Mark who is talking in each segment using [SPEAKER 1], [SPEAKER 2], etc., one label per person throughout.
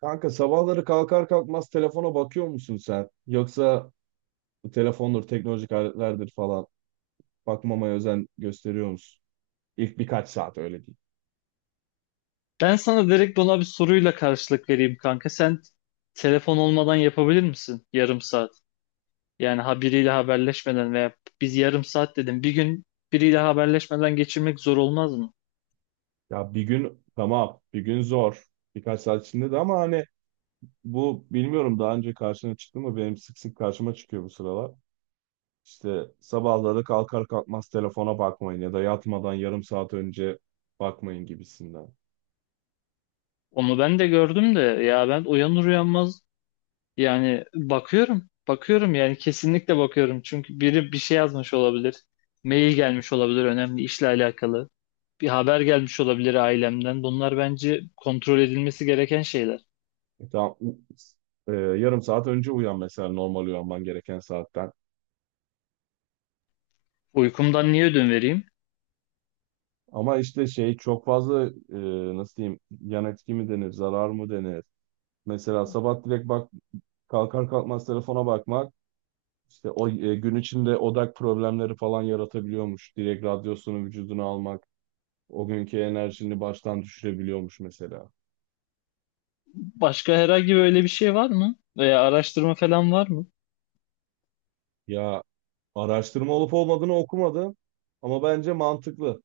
[SPEAKER 1] Kanka sabahları kalkar kalkmaz telefona bakıyor musun sen? Yoksa bu telefondur, teknolojik aletlerdir falan. Bakmamaya özen gösteriyor musun? İlk birkaç saat öyle değil.
[SPEAKER 2] Ben sana direkt ona bir soruyla karşılık vereyim kanka. Sen telefon olmadan yapabilir misin yarım saat? Yani ha biriyle haberleşmeden veya biz yarım saat dedim. Bir gün biriyle haberleşmeden geçirmek zor olmaz mı?
[SPEAKER 1] Ya bir gün tamam, bir gün zor. Birkaç saat içinde de ama hani bu bilmiyorum daha önce karşına çıktı mı? Benim sık sık karşıma çıkıyor bu sıralar. İşte sabahları kalkar kalkmaz telefona bakmayın ya da yatmadan yarım saat önce bakmayın gibisinden.
[SPEAKER 2] Onu ben de gördüm de ya ben uyanır uyanmaz yani bakıyorum. Bakıyorum yani kesinlikle bakıyorum. Çünkü biri bir şey yazmış olabilir. Mail gelmiş olabilir önemli işle alakalı. Bir haber gelmiş olabilir ailemden. Bunlar bence kontrol edilmesi gereken şeyler.
[SPEAKER 1] Tamam, yarım saat önce uyan mesela normal uyanman gereken saatten.
[SPEAKER 2] Uykumdan niye ödün vereyim?
[SPEAKER 1] Ama işte şey çok fazla nasıl diyeyim, yan etki mi denir, zarar mı denir? Mesela sabah direkt bak, kalkar kalkmaz telefona bakmak, İşte o e, gün içinde odak problemleri falan yaratabiliyormuş. Direkt radyosunu vücuduna almak o günkü enerjini baştan düşürebiliyormuş mesela.
[SPEAKER 2] Başka herhangi böyle bir şey var mı? Veya araştırma falan var mı?
[SPEAKER 1] Ya araştırma olup olmadığını okumadım ama bence mantıklı.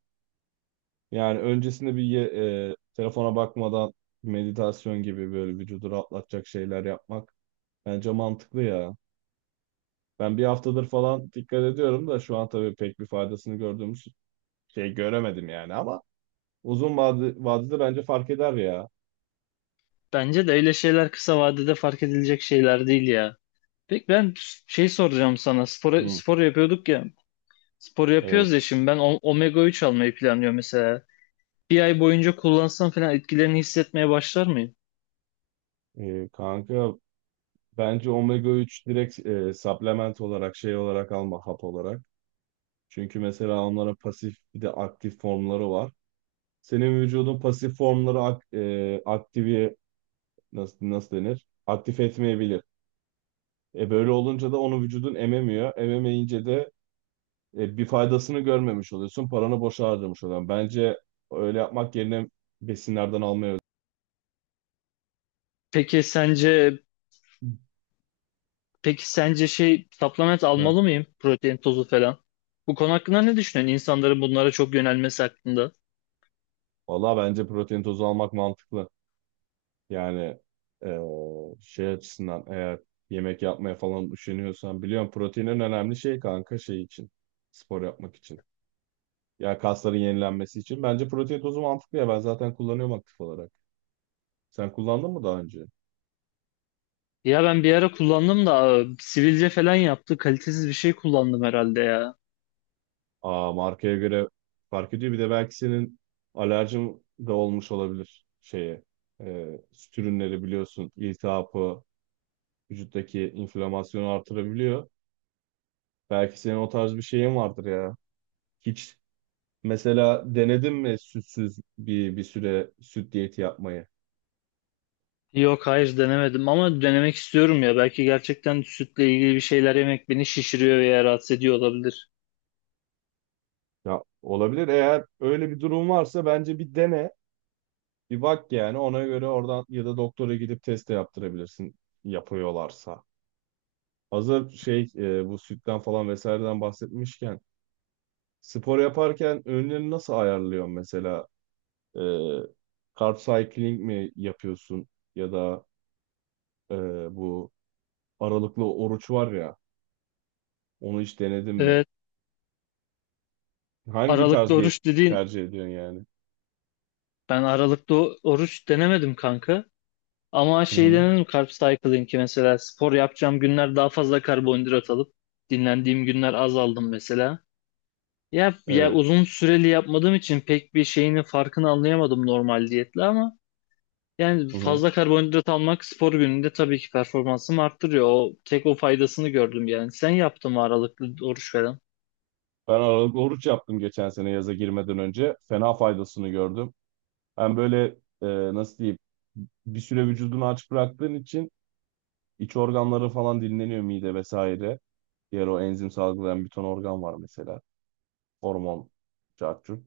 [SPEAKER 1] Yani öncesinde telefona bakmadan meditasyon gibi böyle vücudu rahatlatacak şeyler yapmak bence mantıklı ya. Ben bir haftadır falan dikkat ediyorum da şu an tabii pek bir faydasını gördüğümüz şey göremedim yani ama uzun vadede bence fark eder ya.
[SPEAKER 2] Bence de öyle şeyler kısa vadede fark edilecek şeyler değil ya. Peki ben şey soracağım sana. Spor,
[SPEAKER 1] Hı,
[SPEAKER 2] spor yapıyorduk ya. Spor yapıyoruz ya
[SPEAKER 1] evet.
[SPEAKER 2] şimdi ben omega 3 almayı planlıyorum mesela. Bir ay boyunca kullansam falan etkilerini hissetmeye başlar mıyım?
[SPEAKER 1] Kanka bence omega 3 direkt supplement olarak, şey olarak alma, hap olarak. Çünkü mesela onlara pasif bir de aktif formları var. Senin vücudun pasif formları aktivi, nasıl denir? Aktif etmeyebilir. Böyle olunca da onu vücudun ememiyor. Ememeyince de bir faydasını görmemiş oluyorsun. Paranı boşa harcamış oluyorsun. Bence öyle yapmak yerine besinlerden almaya.
[SPEAKER 2] Peki sence peki sence şey supplement
[SPEAKER 1] Hı.
[SPEAKER 2] almalı mıyım? Protein tozu falan. Bu konu hakkında ne düşünüyorsun? İnsanların bunlara çok yönelmesi hakkında.
[SPEAKER 1] Valla bence protein tozu almak mantıklı. Yani eee, şey açısından, eğer yemek yapmaya falan üşeniyorsan, biliyorum proteinin önemli şey kanka, şey için, spor yapmak için. Ya kasların yenilenmesi için. Bence protein tozu mantıklı ya, ben zaten kullanıyorum aktif olarak. Sen kullandın mı daha önce?
[SPEAKER 2] Ya ben bir ara kullandım da sivilce falan yaptı. Kalitesiz bir şey kullandım herhalde ya.
[SPEAKER 1] Aa, markaya göre fark ediyor. Bir de belki senin alerjin de olmuş olabilir şeye. Süt ürünleri biliyorsun iltihabı, vücuttaki inflamasyonu artırabiliyor. Belki senin o tarz bir şeyin vardır ya. Hiç, mesela denedin mi sütsüz bir süre süt diyeti yapmayı?
[SPEAKER 2] Yok hayır denemedim ama denemek istiyorum ya. Belki gerçekten sütle ilgili bir şeyler yemek beni şişiriyor veya rahatsız ediyor olabilir.
[SPEAKER 1] Ya olabilir. Eğer öyle bir durum varsa bence bir dene. Bir bak yani, ona göre oradan ya da doktora gidip test de yaptırabilirsin, yapıyorlarsa. Hazır bu sütten falan vesaireden bahsetmişken, spor yaparken öğünlerini nasıl ayarlıyorsun mesela? E, Carb cycling mi yapıyorsun ya da e, bu aralıklı oruç var ya, onu hiç denedin mi?
[SPEAKER 2] Evet,
[SPEAKER 1] Hangi
[SPEAKER 2] aralıklı
[SPEAKER 1] tarz diyet
[SPEAKER 2] oruç dediğin
[SPEAKER 1] tercih ediyorsun yani?
[SPEAKER 2] ben aralıklı oruç denemedim kanka. Ama
[SPEAKER 1] Hı
[SPEAKER 2] şey
[SPEAKER 1] hı.
[SPEAKER 2] denedim carb cycling'i, mesela spor yapacağım günler daha fazla karbonhidrat alıp dinlendiğim günler az aldım mesela. Ya
[SPEAKER 1] Evet.
[SPEAKER 2] uzun süreli yapmadığım için pek bir şeyini farkını anlayamadım normal diyetle ama yani
[SPEAKER 1] Hı hı.
[SPEAKER 2] fazla karbonhidrat almak spor gününde tabii ki performansımı arttırıyor. O tek o faydasını gördüm yani. Sen yaptın mı aralıklı oruç falan?
[SPEAKER 1] Ben aralıklı oruç yaptım geçen sene yaza girmeden önce. Fena faydasını gördüm. Hem böyle, e, nasıl diyeyim, bir süre vücudunu aç bıraktığın için iç organları falan dinleniyor, mide vesaire. Diğer o enzim salgılayan bir ton organ var mesela. Hormon, cacuk.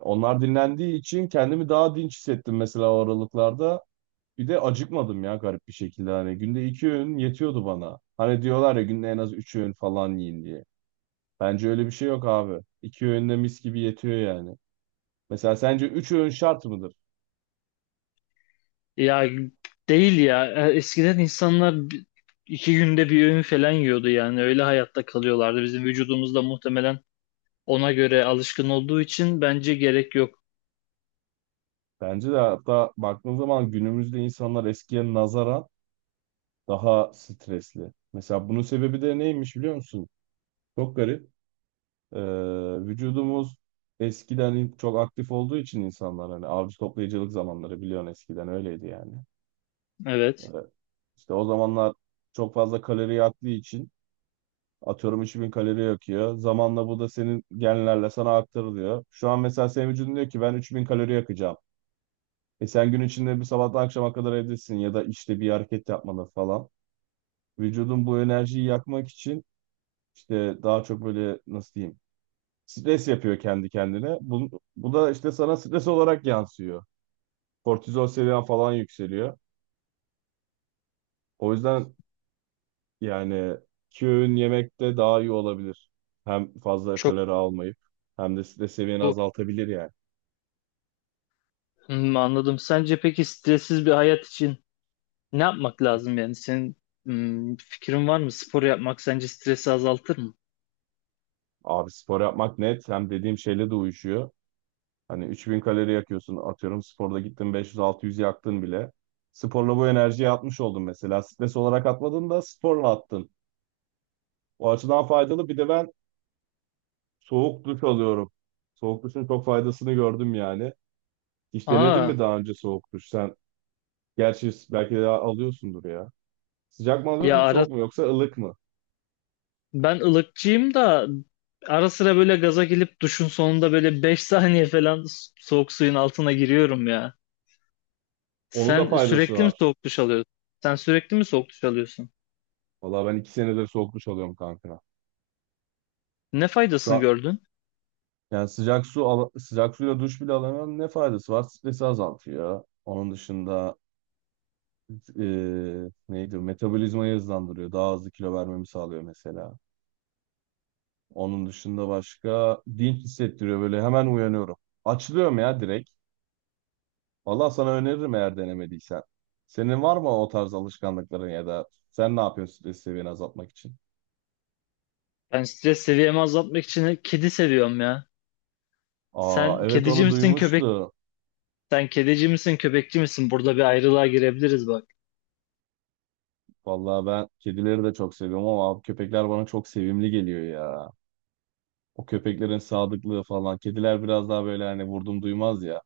[SPEAKER 1] Onlar dinlendiği için kendimi daha dinç hissettim mesela o aralıklarda. Bir de acıkmadım ya, garip bir şekilde hani günde iki öğün yetiyordu bana. Hani diyorlar ya günde en az üç öğün falan yiyin diye. Bence öyle bir şey yok abi. İki öğün de mis gibi yetiyor yani. Mesela sence üç öğün şart mıdır?
[SPEAKER 2] Ya değil ya. Eskiden insanlar iki günde bir öğün falan yiyordu yani. Öyle hayatta kalıyorlardı. Bizim vücudumuz da muhtemelen ona göre alışkın olduğu için bence gerek yok.
[SPEAKER 1] Bence de. Hatta baktığın zaman günümüzde insanlar eskiye nazaran daha stresli. Mesela bunun sebebi de neymiş biliyor musun? Çok garip. Ee, Vücudumuz eskiden çok aktif olduğu için, insanlar hani avcı toplayıcılık zamanları biliyorsun, eskiden öyleydi yani. Ee,
[SPEAKER 2] Evet.
[SPEAKER 1] İşte o zamanlar çok fazla kalori yaktığı için, atıyorum 3000 kalori yakıyor. Zamanla bu da senin genlerle sana aktarılıyor. Şu an mesela senin vücudun diyor ki ben 3000 kalori yakacağım. E sen gün içinde bir sabahtan akşama kadar evdesin ya da işte bir hareket yapmalı falan. Vücudun bu enerjiyi yakmak için işte daha çok böyle, nasıl diyeyim, stres yapıyor kendi kendine. Bu da işte sana stres olarak yansıyor. Kortizol seviyen falan yükseliyor. O yüzden, yani, iki öğün yemek de daha iyi olabilir. Hem fazla
[SPEAKER 2] Çok
[SPEAKER 1] kalori almayıp hem de stres seviyeni
[SPEAKER 2] bu.
[SPEAKER 1] azaltabilir yani.
[SPEAKER 2] Hmm, anladım. Sence peki stressiz bir hayat için ne yapmak lazım yani? Senin fikrin var mı? Spor yapmak sence stresi azaltır mı?
[SPEAKER 1] Abi spor yapmak net, hem dediğim şeyle de uyuşuyor. Hani 3000 kalori yakıyorsun atıyorum, sporda gittin 500-600 yaktın bile. Sporla bu enerjiyi atmış oldun mesela. Stres olarak atmadın da sporla attın. O açıdan faydalı. Bir de ben soğuk duş alıyorum. Soğuk duşun çok faydasını gördüm yani. Hiç denedin
[SPEAKER 2] Aa.
[SPEAKER 1] mi daha önce soğuk duş? Sen gerçi belki de alıyorsundur ya. Sıcak mı
[SPEAKER 2] Ya
[SPEAKER 1] alıyorsun,
[SPEAKER 2] ara
[SPEAKER 1] soğuk mu, yoksa ılık mı?
[SPEAKER 2] ben ılıkçıyım da ara sıra böyle gaza gelip duşun sonunda böyle 5 saniye falan soğuk suyun altına giriyorum ya.
[SPEAKER 1] Onun da
[SPEAKER 2] Sen
[SPEAKER 1] faydası
[SPEAKER 2] sürekli mi
[SPEAKER 1] var.
[SPEAKER 2] soğuk duş alıyorsun? Sen sürekli mi soğuk duş alıyorsun?
[SPEAKER 1] Vallahi ben iki senedir soğuk duş alıyorum kanka.
[SPEAKER 2] Ne
[SPEAKER 1] Şu
[SPEAKER 2] faydasını
[SPEAKER 1] an
[SPEAKER 2] gördün?
[SPEAKER 1] yani sıcak suyla duş bile alamıyorum. Ne faydası var? Stresi azaltıyor. Onun dışında neydi? Metabolizmayı hızlandırıyor. Daha hızlı kilo vermemi sağlıyor mesela. Onun dışında başka, dinç hissettiriyor, böyle hemen uyanıyorum. Açılıyorum ya direkt. Valla sana öneririm eğer denemediysen. Senin var mı o tarz alışkanlıkların, ya da sen ne yapıyorsun stres seviyeni azaltmak için?
[SPEAKER 2] Ben stres seviyemi azaltmak için kedi seviyorum ya.
[SPEAKER 1] Aa,
[SPEAKER 2] Sen
[SPEAKER 1] evet,
[SPEAKER 2] kedici
[SPEAKER 1] onu
[SPEAKER 2] misin köpek?
[SPEAKER 1] duymuştu.
[SPEAKER 2] Sen kedici misin köpekçi misin? Burada bir ayrılığa girebiliriz bak.
[SPEAKER 1] Vallahi ben kedileri de çok seviyorum ama abi köpekler bana çok sevimli geliyor ya. O köpeklerin sadıklığı falan. Kediler biraz daha böyle, hani, vurdum duymaz ya.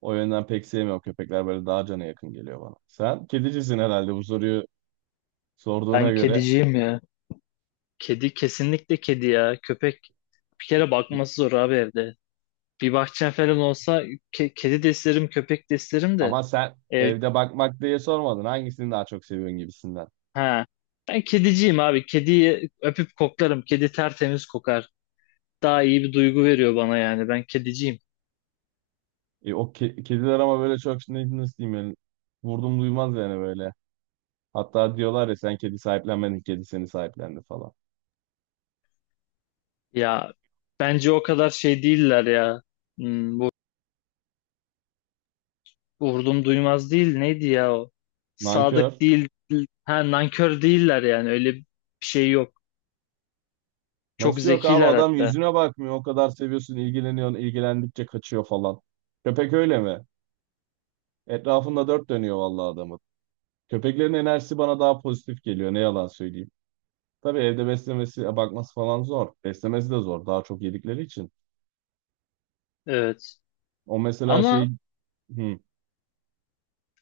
[SPEAKER 1] O yönden pek sevmiyorum. Köpekler böyle daha cana yakın geliyor bana. Sen kedicisin herhalde, bu soruyu sorduğuna
[SPEAKER 2] Ben
[SPEAKER 1] göre.
[SPEAKER 2] kediciyim ya. Kedi kesinlikle kedi ya. Köpek bir kere bakması zor abi evde. Bir bahçem falan olsa kedi de isterim, köpek de isterim de
[SPEAKER 1] Ama sen
[SPEAKER 2] ev
[SPEAKER 1] evde bakmak diye sormadın. Hangisini daha çok seviyorsun gibisinden.
[SPEAKER 2] ha. Ben kediciyim abi. Kediyi öpüp koklarım. Kedi tertemiz kokar. Daha iyi bir duygu veriyor bana yani. Ben kediciyim.
[SPEAKER 1] Kediler ama böyle çok nasıl diyeyim yani, vurdum duymaz yani böyle. Hatta diyorlar ya sen kedi sahiplenmedin, kedi seni sahiplendi falan.
[SPEAKER 2] Ya bence o kadar şey değiller ya. Hmm, bu vurdum duymaz değil. Neydi ya o?
[SPEAKER 1] Nankör.
[SPEAKER 2] Sadık değil. Ha, nankör değiller yani. Öyle bir şey yok. Çok
[SPEAKER 1] Nasıl yok abi,
[SPEAKER 2] zekiler
[SPEAKER 1] adam
[SPEAKER 2] hatta.
[SPEAKER 1] yüzüne bakmıyor. O kadar seviyorsun, ilgileniyorsun, ilgilendikçe kaçıyor falan. Köpek öyle mi? Etrafında dört dönüyor vallahi adamın. Köpeklerin enerjisi bana daha pozitif geliyor. Ne yalan söyleyeyim. Tabii evde beslemesi, bakması falan zor. Beslemesi de zor. Daha çok yedikleri için.
[SPEAKER 2] Evet.
[SPEAKER 1] O mesela
[SPEAKER 2] Ama
[SPEAKER 1] şey, hı,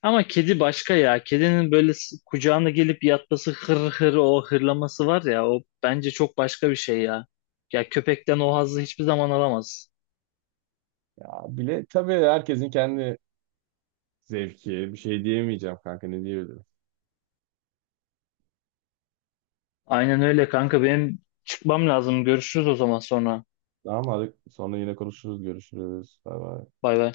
[SPEAKER 2] Ama kedi başka ya. Kedinin böyle kucağına gelip yatması, hır hır, o hırlaması var ya, o bence çok başka bir şey ya. Ya köpekten o hazzı hiçbir zaman alamaz.
[SPEAKER 1] ya bile tabii, herkesin kendi zevki. Bir şey diyemeyeceğim kanka, ne diyebilirim.
[SPEAKER 2] Aynen öyle kanka, benim çıkmam lazım. Görüşürüz o zaman sonra.
[SPEAKER 1] Tamam, hadi sonra yine konuşuruz, görüşürüz. Bay bay.
[SPEAKER 2] Bay bay.